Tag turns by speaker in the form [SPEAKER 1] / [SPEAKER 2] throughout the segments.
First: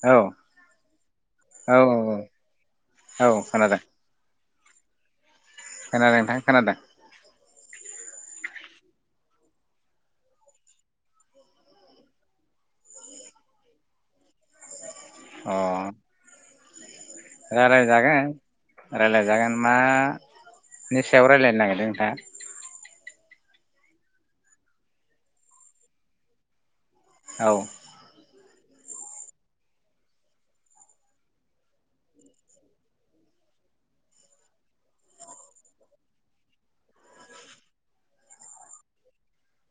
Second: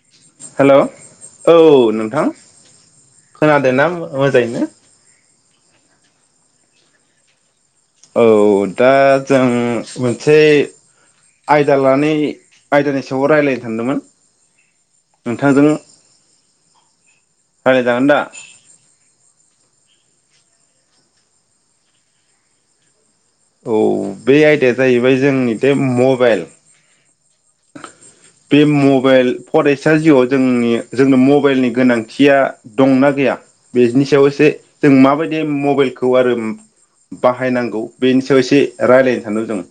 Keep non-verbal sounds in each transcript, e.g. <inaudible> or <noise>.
[SPEAKER 1] औ
[SPEAKER 2] hello hello औ नोंथां
[SPEAKER 1] औ
[SPEAKER 2] खोनादों ना मोजाङैनो?
[SPEAKER 1] खोनादों नोंथाङा खोनादों?
[SPEAKER 2] औ दा जों मोनसे आयदा लानि आयदानि सायाव रायज्लायनो सानदोंमोन
[SPEAKER 1] अ
[SPEAKER 2] नोंथांजों रायज्लायजागोन दा?
[SPEAKER 1] रायलायजागोन रायलायजागोन ना? नि सायाव रायज्लायनो नागिरदों नोंथां
[SPEAKER 2] औ बे आयदाया जाहैबाय जोंनि बे मबाइल
[SPEAKER 1] औ
[SPEAKER 2] बे मबाइल फरायसा जिउआव जोंनि जोंनो मबाइलनि गोनांथिया दंना गैया बेनि सायाव एसे जों माबायदि मबाइलखौ आरो बाहायनांगौ बेनि सायाव एसे राय्लायनो सानदों जों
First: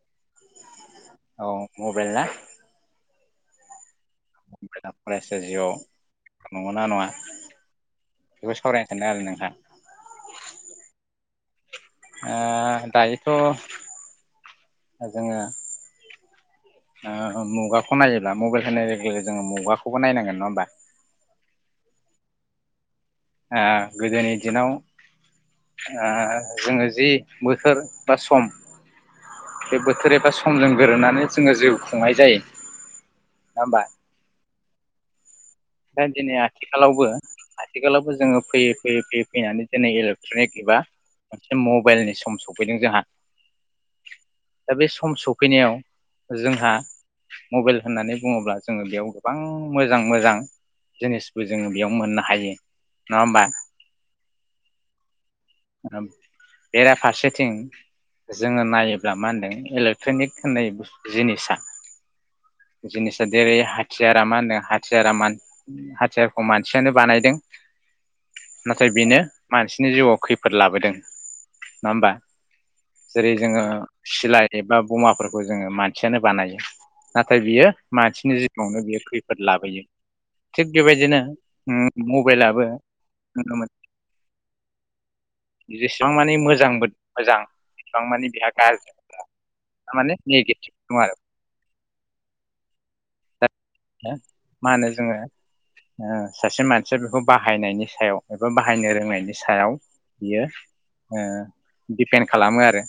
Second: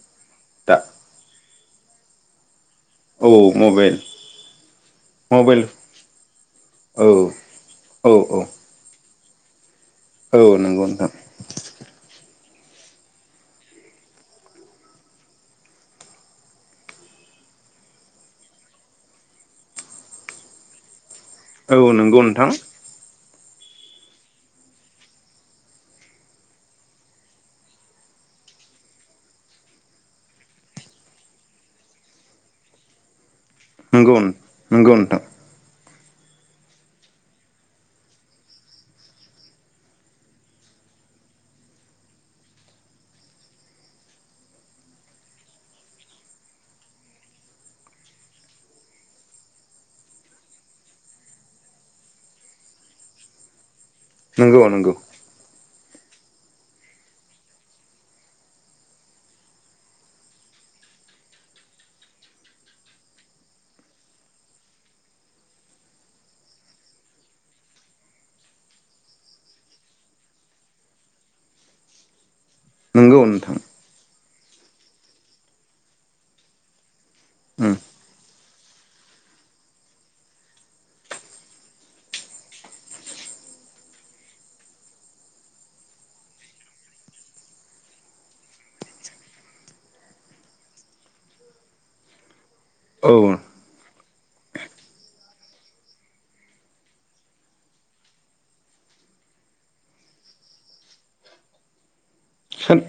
[SPEAKER 2] दा।
[SPEAKER 1] औ मबाइल ना?
[SPEAKER 2] औ मबाइल।
[SPEAKER 1] फरायसा
[SPEAKER 2] मबाइल
[SPEAKER 1] जिउआव नंगौ ना नङा
[SPEAKER 2] औ औ औ
[SPEAKER 1] बेखौ सावरायनो सानोदों आरो नों? <unintelligible>
[SPEAKER 2] औ नंगौ नथां।
[SPEAKER 1] ओ दायोथ' जोङो मुगाखौ नायोब्ला मबाइल होननाय लोगो लोगो जोङो मुगाखौबो नायनांगोन नङा होमबा?
[SPEAKER 2] औ नंगौ नोंथां।
[SPEAKER 1] ओ गोदोनि दिनाव ओ जोङो जि बोथोर एबा सम बे बोथोर एबा समजों गोरोबनानै जोङो जिउ खुंनाय जायो। नङा होमबा
[SPEAKER 2] नोंगौ नोंंगौ <unintelligible>
[SPEAKER 1] दा दिनै आथिखालावबो आथिखालावबो जोङो फैयै फैयै फैयै फैनानै दिनै इलेक्ट्रनिक एबा मोनसे मबाइलनि सम सफैदों जोंहा दा बे सम सफैनायाव जोंहा मबाइल होननानै बुङोब्ला जोङो बेयाव गोबां मोजां मोजां जिनिसबो जोङो बेयाव मोननो हायो नङा होमबा?
[SPEAKER 2] नोंगौ नंगौ।
[SPEAKER 1] बेराफारसेथिं जोङो नायोब्ला मा होनदों इलेक्ट्रनिक होननाय जिनिसा जिनिसा जेरै हाथियारा मा होनदों हाथियारा मा हाथियारखौ मानसियानो बानायदों नाथाय बेनो मानसिनि जिउआव खैफोद लाबोदों नङा होमबा?
[SPEAKER 2] नंगौ
[SPEAKER 1] जेरै
[SPEAKER 2] नोंथां
[SPEAKER 1] जोङो सिलाइ एबा बमाफोरखौ जोङो मानसियानो बानायो नाथाय बियो मानसिनि जि जिवानो बियो खैफोद लाबोयो थिग बेबायदिनो मबाइलाबो नुनो मोनो जेसेबां मानि मोजांबो मोजां एसेबां मानि बेहा गाज्रि थारमाने नेगेटिभ दं आरो
[SPEAKER 2] औ
[SPEAKER 1] मानो? जोङो सासे मानसिया बेखौ बाहायनायनि सायाव एबा बाहायनो रोंनायनि सायाव बियो दिपेन्ड खालामो
[SPEAKER 2] सोन
[SPEAKER 1] आरो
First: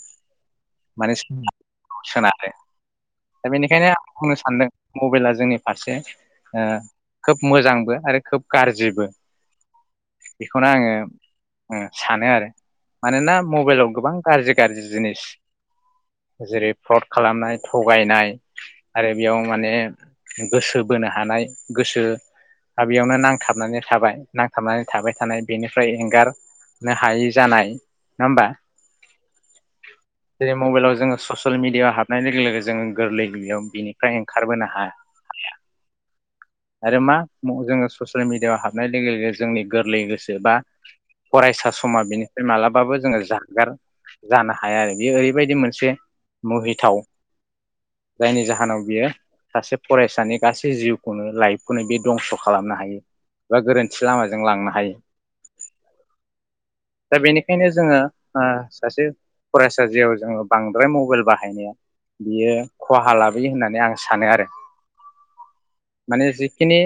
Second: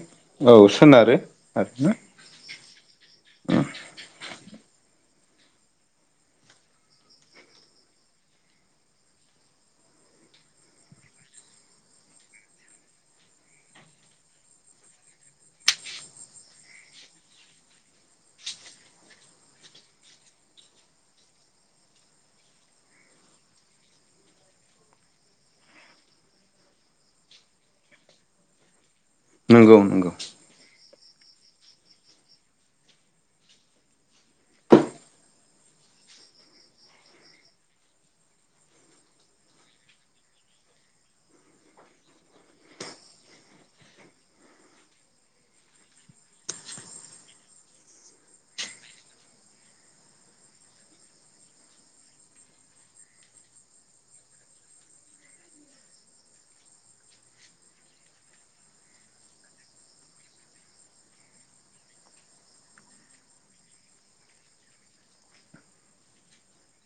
[SPEAKER 2] औ
[SPEAKER 1] माने
[SPEAKER 2] सोनारो आरोना
[SPEAKER 1] सोनारो दा बेनिखायनो आं बुंनो सानदों मबाइला जोंनि फारसे ओ खोब मोजांबो आरो खोब गाज्रिबो बेखौनो आङो ओ सानो आरो मानोना मबाइलाव गोबां गाज्रि गाज्रि जिनिस जेरै फ्रद खालामनाय थगायनाय आरो बेयाव माने गोसो बोनो हानाय गोसोयाव बेयावनो नांथाबनानै थाबाय नांथाबनानै थाबाय थानाय बेनिफ्राय एंगारनो हायि जानाय नङा होमबा
[SPEAKER 2] नंगौ नंगौ
[SPEAKER 1] जेरै मबाइलाव जोङो ससियेल मिडियाआव हाबनाय लोगो लोगो जोङो गोरलै गयाव बिनिफ्राय ओंखारबोनो हायाया आरो मा जोङो ससियेल मिडियाआव हाबनाय लोगो लोगो जोंनि गोरलै गोसो बा फरायसा समा बेनिफ्राय मालाबाबो जोङो जागगार जानो हाया आरो बेयो ओरैबायदि मोनसे मुहिथाव जायनि जाहोनाव बियो सासे फरायसानि गासै जिउखौनो लाइफखौनो बे दंस' खालामनो हायो बा गोरोन्थि लामाजों लांनो हायो दा बेनिखायनो जोङो सासे फरायसा जियाव जोङो बांद्राय मबाइल बाहायनाया बियो खहा लाबोयो होननानै आं सानो आरो माने जिखिनि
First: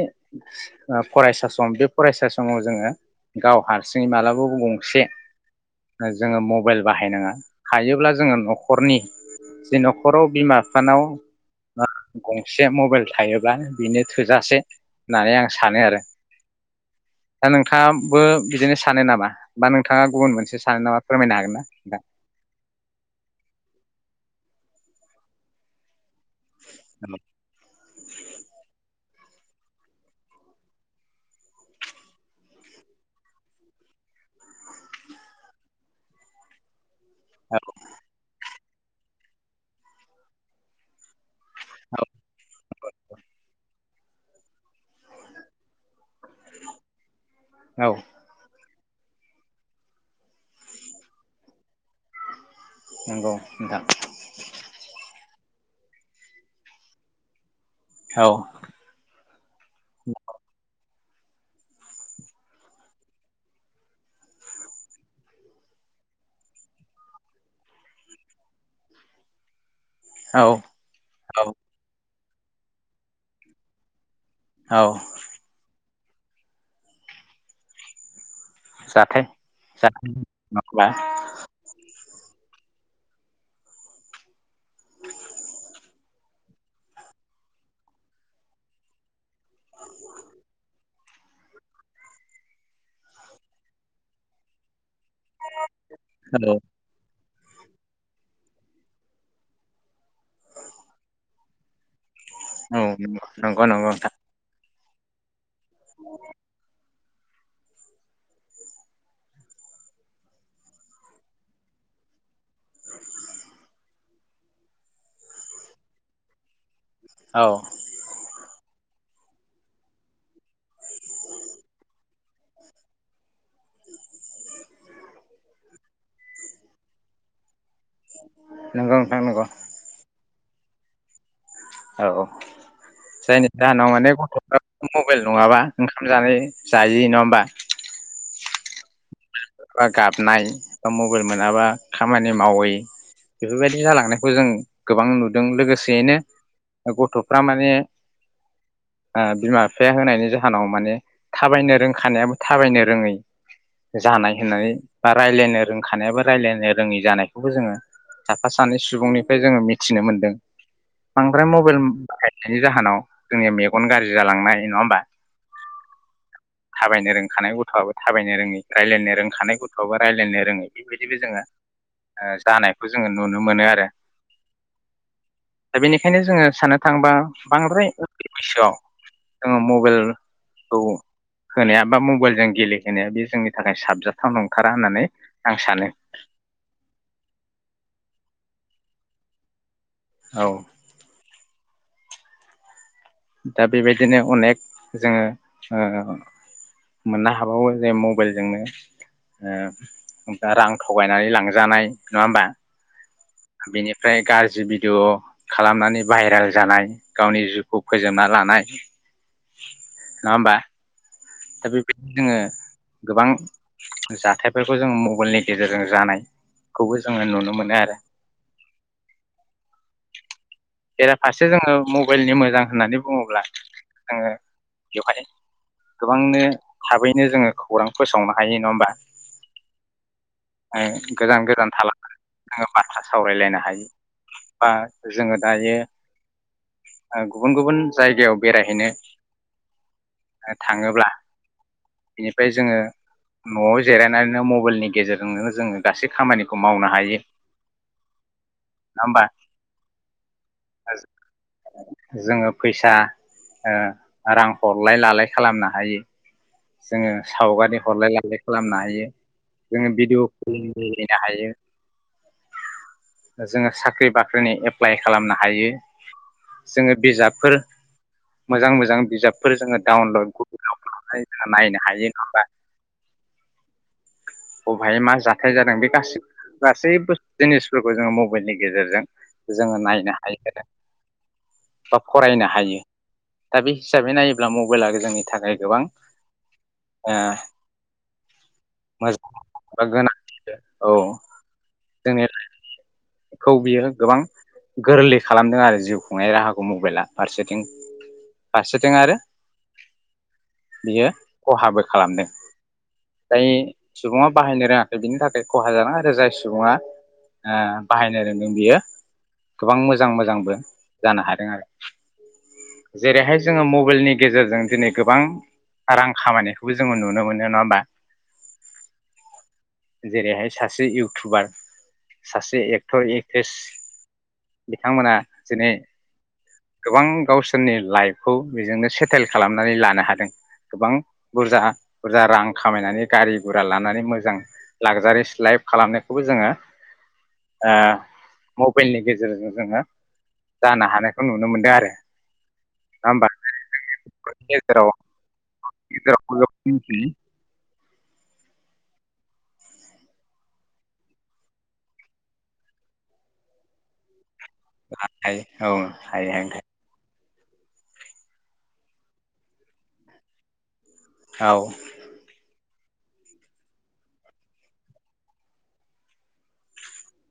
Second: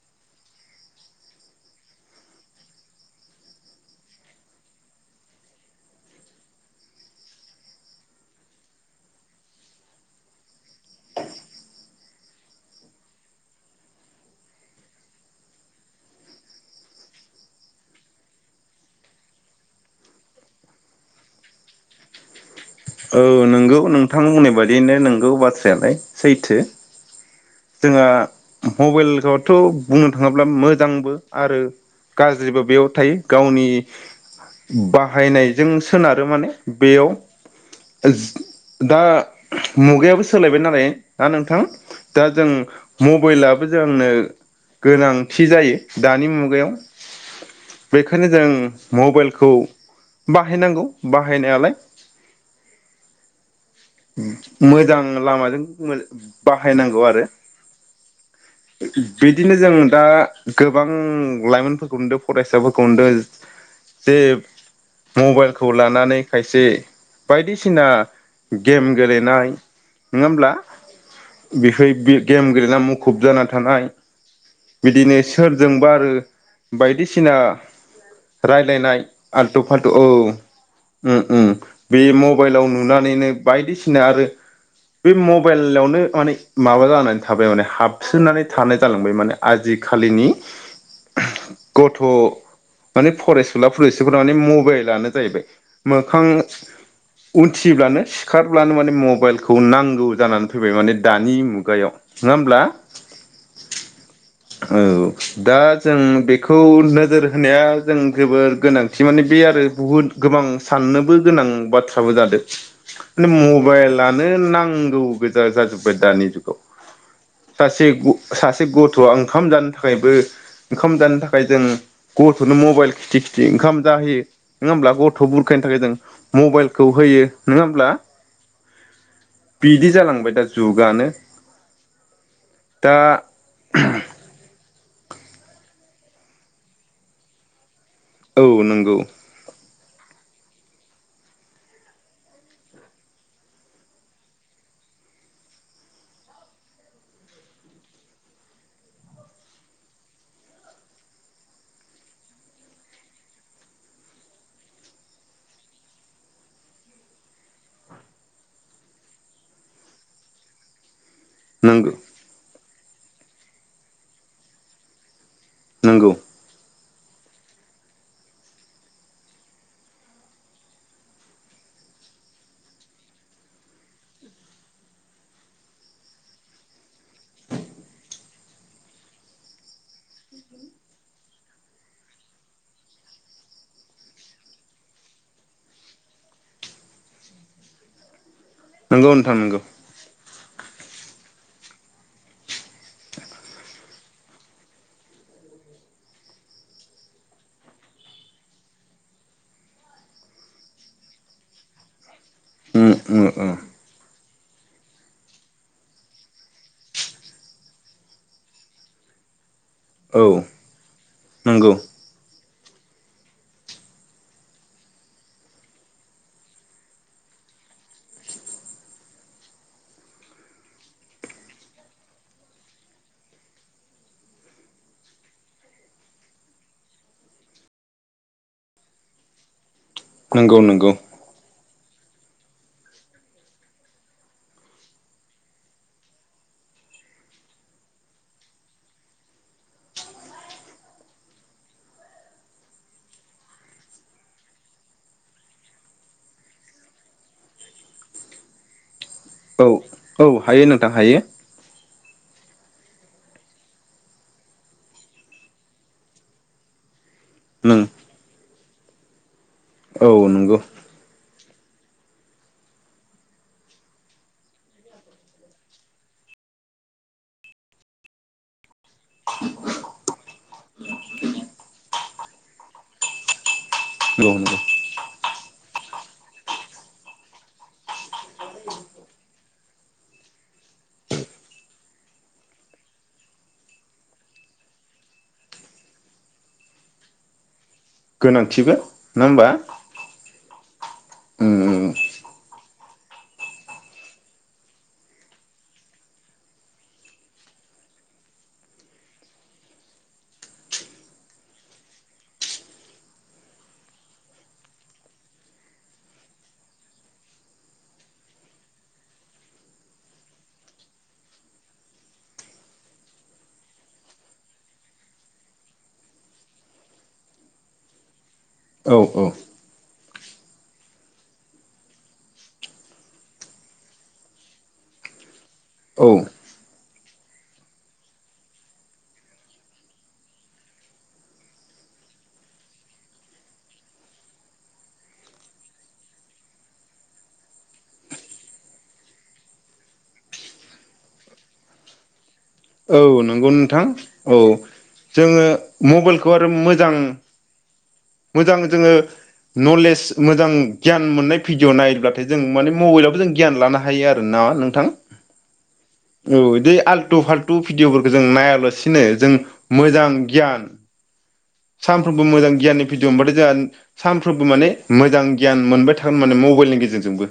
[SPEAKER 1] फरायसा सम बे फरायसा समाव जोङो गाव हारसिङै मालाबाबो गंसे जोङो मबाइल बाहायनाङा हायोब्ला जोङो न'खरनि जे न'खराव बिमा बिफानाव गंसे मबाइल थायोब्ला बेनो थोजासे होननानै आं सानो आरो दा नोंथाङाबो बिदिनो सानो नामा बा नोंथाङा गुबुन मोनसे सानो नामा फोरमायनो हागोन ना नोंथां
[SPEAKER 2] औ नोंगौ नोंथां बुंनाय बायदियैनो नोंगौ बाथ्रायालाय सैथो जोंहा मबाइलखौथ' बुंनो थाङोब्ला मोजांबो आरो गाज्रिबो बेयाव थायो गावनि बाहायनायजों सोनारो माने बेयाव
[SPEAKER 1] नोंथां?
[SPEAKER 2] <unintelligible> दा मुगायाबो सोलायबाय नालाय ना नोंथां
[SPEAKER 1] औ
[SPEAKER 2] दा जों मबाइलाबो जोंनो गोनांथि जायो दानि मुगायाव
[SPEAKER 1] औ
[SPEAKER 2] बेखायनो जों मबाइलखौ बाहायनांगौ बाहायनायालाय
[SPEAKER 1] नंगौ नोंथां
[SPEAKER 2] मोजां लामाजों बाहायनांगौ आरो
[SPEAKER 1] औ
[SPEAKER 2] बिदिनो जों दा गोबां लाइमोनफोरखौ नुदों फरायसाफोरखौ नुदों जे मबाइलखौ लानानै खायसे बायदिसिना गेम गेलेनाय नङा
[SPEAKER 1] औ
[SPEAKER 2] होमब्ला
[SPEAKER 1] औ
[SPEAKER 2] बेखाय बे गेम गेलेना मुखुब जाना थानाय
[SPEAKER 1] औ
[SPEAKER 2] बिदिनो सोरजोंबा बायदिसिना राय्लायनाय
[SPEAKER 1] जाथाय
[SPEAKER 2] आल्थु फाल्थु औ
[SPEAKER 1] जाथाय नङाबा
[SPEAKER 2] उम उम मबाइलाव नुनानैनो बायदिसिना आरो बे मबाइलावनो माने माबा जानानै थाबाय माने हाबसोनानै थानाय जालांबाय माने आजिखालिनि गथ' माने फरायसुला फरायसुलिफोरा माने मबाइलानो जाहैबाय मोखां
[SPEAKER 1] औ औ
[SPEAKER 2] उथिब्लानो सिखारब्लानो माने मबाइलखौ नांगौ जानानै फैबाय माने दानि मुगायाव नङा होमब्ला
[SPEAKER 1] औ नंगौ नंगौ नोंथां
[SPEAKER 2] औ दा जों बेखौनो नोजोर होनाया जों जोबोर गोनांथि माने बे आरो बुहुद गोबां साननोबो गोनां बाथ्राबो जादों मबाइलानो नांगौ गोजा जाजोबबाय दानि जुगाव
[SPEAKER 1] औ
[SPEAKER 2] सासे गथ' आं ओंखाम जानो थाखायबो ओंखाम जानो थाखाय जों गथ'नो मबाइल खिथि खिथि ओंखाम जाहोयो नङा होमब्ला गथ' बुरखायनो थाखाय जों मबाइलखौ होयो नङा होमब्ला
[SPEAKER 1] नंगौ नोंथां नंगौ
[SPEAKER 2] बिदि जालांबाय दा । जुगानो ।
[SPEAKER 1] औ औ जायनि जाहोनाव माने गथ'फ्रा <unintelligible> मबाइल नङाबा ओंखाम जानाय जायि नङा होमबा?
[SPEAKER 2] औ नंगौ ।
[SPEAKER 1] गाबनाय बा मबाइल मोनाबा खामानि मावै बेफोरबायदि जालांनायखौ जों गोबां नुदों लोगोसेयैनो गथ'फ्रा माने बिमा बिफाया होनायनि जाहोनाव माने थाबायनो रोंखानायाबो थाबायनो रोङै? जानाय होननानै बा राय्लायनो रोंखानायआबो राय्लायनो रोङै जानायखौ जोङो साफा सानै सुबुंनिफ्राय जोङो मिथिनो मोनदों । बांद्राय मबाइल
[SPEAKER 2] नंगौ
[SPEAKER 1] बाहायनायनि जाहोनाव जोंनि मेगन गाज्रि जालांनाय नङा होमबा ।
[SPEAKER 2] नोंगौ ।
[SPEAKER 1] थाबायनो रोंखानाय गथ'आबो थाबायनो रोङै । रायलायनो रोंखानाय गथ'आबो रायलायनो रोङै । बेबायदिबो जोङो ओ जानायखौ जोङो नुनो मोनो आरो । दा बेनिखायनो जोङो साननो थांङोबा बांद्राय उन्दै बैसोआव जोङो मबाइलखौ होनाया बा मबाइलजों गेलेहोनाया बे जोंनि थाखाय साबजाथाव नंथारा होननानै आं सानो।
[SPEAKER 2] नोंगौ नोंथां नोंगौ
[SPEAKER 1] औ दा बेबायदिनो अनेक जोङो मोननो ओ मोननोहाबावो जे मबाइलजोंनो ओ दा रां थगायनानै लांजानाय नङा होमबा
[SPEAKER 2] उम उम उम
[SPEAKER 1] बेनिफ्राय गार जि भिडिय' खालामनानै भाइरेल जानाय गावनि जिउखौ फोजोबना लानाय ।
[SPEAKER 2] औ
[SPEAKER 1] नङा होमबा । दा
[SPEAKER 2] नंगौ
[SPEAKER 1] बेबायदिनो जोङो गोबां जाथायफोरखौ जों मबाइलनि गेजेरजों जानायखौबो जोङो नुनो मोनो आरो । बेराफारसे जोङो मबाइलनि मोजां होननानै बुङोब्ला जोङो बेवहाय गोबांनो थाबैनो जोङो खौरां फोसावनो हायो नङा होमबा
[SPEAKER 2] नंगौ
[SPEAKER 1] ।
[SPEAKER 2] नंगौ
[SPEAKER 1] ओं गोजान गोजान थाला नोङो बाथ्रा सावरायलायनो हायो बा जोङो दायो गुबुन गुबुन जायगायाव बेरायहैनो थाङोब्ला बेनिफ्राय जोङो न'आव जिरायनानैनो मबाइलनि गेजेरजोंनो जोङो गासै खामानिखौ मावनो हायो। नङा होमबा
[SPEAKER 2] औ औ हायो नोंथां हायो।
[SPEAKER 1] जोङो फैसा ओ रां हरलाय लालाय खालामनो हायो। जोङो सावगारि
[SPEAKER 2] नों
[SPEAKER 1] हरलाय लालाय खालामनो हायो। जोङो
[SPEAKER 2] औ
[SPEAKER 1] भिडिअ
[SPEAKER 2] नंगौ
[SPEAKER 1] कलिंनो हायो । जोङो साख्रि बाख्रिनि एप्लाइ खालामनो हायो । जोङो बिजाबफोर मोजां मोजां बिजाबफोर जोङो डाउनलड गुग खालामनाय जोंहा नायनो हायो नङा होनबा
[SPEAKER 2] नंगौ नंगौ
[SPEAKER 1] बबेहाय मा जाथाय जादों बे गासै गासैबो जिनिसफोरखौ जोङो मबाइलनि गेजेरजों जोङो नायनो हायो आरो । बा फरायनो हायो दा बे हिसाबै नायोब्ला मबाइला जोंनि थाखाय गोबां ओ
[SPEAKER 2] गोनांथिबो नङा
[SPEAKER 1] मोजां
[SPEAKER 2] होमबा
[SPEAKER 1] बा गोनां
[SPEAKER 2] ।
[SPEAKER 1] औ जोंनि खौ बियो गोबां गोरलै खालामदों आरो जिउ खुंनाय राहाखौ मबाइला फारसेथिं फारसेथिं आरो बियो खहाबो खालामदों जाय सुबुङा बाहायनो रोङाखै बिनि थाखाय खहा जादों आरो जाय सुबुङा ओ बाहायनो रोंदों बियो गोबां मोजां मोजांबो जानो हादों आरो जेरैहाय जोङो मबाइलनि गेजेरजों दिनै गोबां रां खामायनायखौबो जोङो नुनो मोनो नङा होमबा?
[SPEAKER 2] औ औ।
[SPEAKER 1] जेरैहाय सासे इउटुबार सासे एक्टर एक्ट्रिस बिथांमोना दिनै
[SPEAKER 2] औ
[SPEAKER 1] गोबां गावसोरनि लाइफखौ बेजोंनो सेटेल खालामनानै लानो हादों। गोबां बुरजा बुरजा रां खामायनानै गारि गुरा लानानै मोजां लाक्जारिस लाइफ खालामनायखौबो जोङो ओ मबाइलनि गेजेरजों जोङो जानो हानायखौ नुनो मोनदों आरो।
[SPEAKER 2] औ
[SPEAKER 1] नङा होमबा
[SPEAKER 2] नंगौ नोंथां औ
[SPEAKER 1] गेजेराव
[SPEAKER 2] जोङो
[SPEAKER 1] गेजेराव
[SPEAKER 2] मबाइलखौ आरो मोजां
[SPEAKER 1] मिथिनो
[SPEAKER 2] मोजां जोङो नलेज मोजां गियान मोननाय भिडिय' नायोब्लाथाय जों माने मबाइलावबो जों गियान लानो हायो आरो न? नोंथां
[SPEAKER 1] हायो औ हायो
[SPEAKER 2] औ दे
[SPEAKER 1] हायो
[SPEAKER 2] आलटु फाल टु भिडिअफोरखौ जों नायालासिनो जों मोजां गियान
[SPEAKER 1] औ
[SPEAKER 2] सानफ्रोमबो मोजां गियाननि भिडअ' मोनबाथाय जोंहा सानफ्रोमबो माने मोजां गियान मोनबाय थागोन माने मबाइलनि गेजेरजोंबो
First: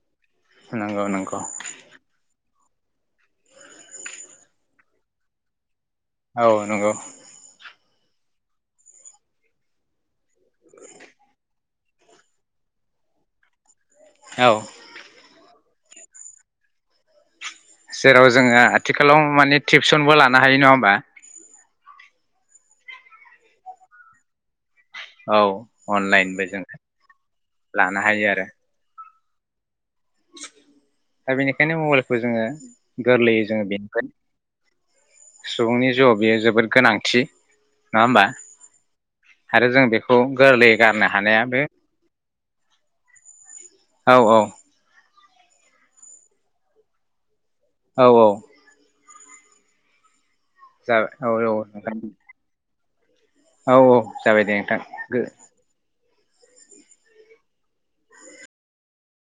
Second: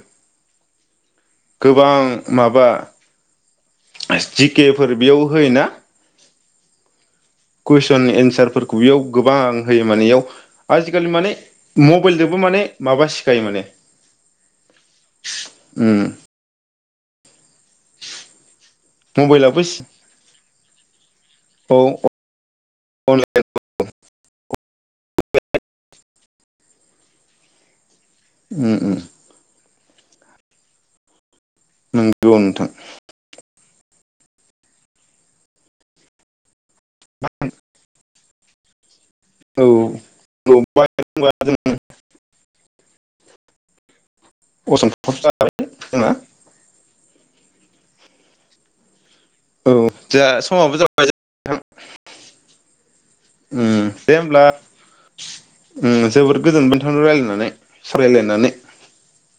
[SPEAKER 1] नंगौ नंगौ
[SPEAKER 2] गोबां माबा <unintelligible> जि के फोर बेयाव होयो ना
[SPEAKER 1] औ नंगौ।
[SPEAKER 2] कुइसन एन्सारफोरखौ बेयाव गोबां होयो माने इयाव आजिखालि माने मबाइलजोंबो माने माबा सिखायो माने
[SPEAKER 1] औ।
[SPEAKER 2] उम
[SPEAKER 1] जेराव जोङो आथिखालाव माने
[SPEAKER 2] मबाइलाबो
[SPEAKER 1] टिउसनबो लानो हायो नङा होमबा?
[SPEAKER 2] औ। <unintelligible>
[SPEAKER 1] औ अनलाइनबो जों <unintelligible>
[SPEAKER 2] उ उ।
[SPEAKER 1] <inaudible> दा बेनिखायनो मबाइलखौ
[SPEAKER 2] नंगौ
[SPEAKER 1] जोङो
[SPEAKER 2] नोंथां
[SPEAKER 1] गोरलैयै जोङो बेनि सुबुंनि जिउआव बेयो जोबोद गोनांथि नङा होमबा?
[SPEAKER 2] औ
[SPEAKER 1] आरो जों बेखौ गोरलैयै गारनो हानाया बे औ औ।
[SPEAKER 2] <unintelligible>
[SPEAKER 1] औ औ।
[SPEAKER 2] औ जा
[SPEAKER 1] जाबाय औ-औ नोंथां। औ-औ जाबाय दे नोंथां।
[SPEAKER 2] जोबोर गोजोनबाय नोंथांजों रायज्लायनानै सावरायलायनानै।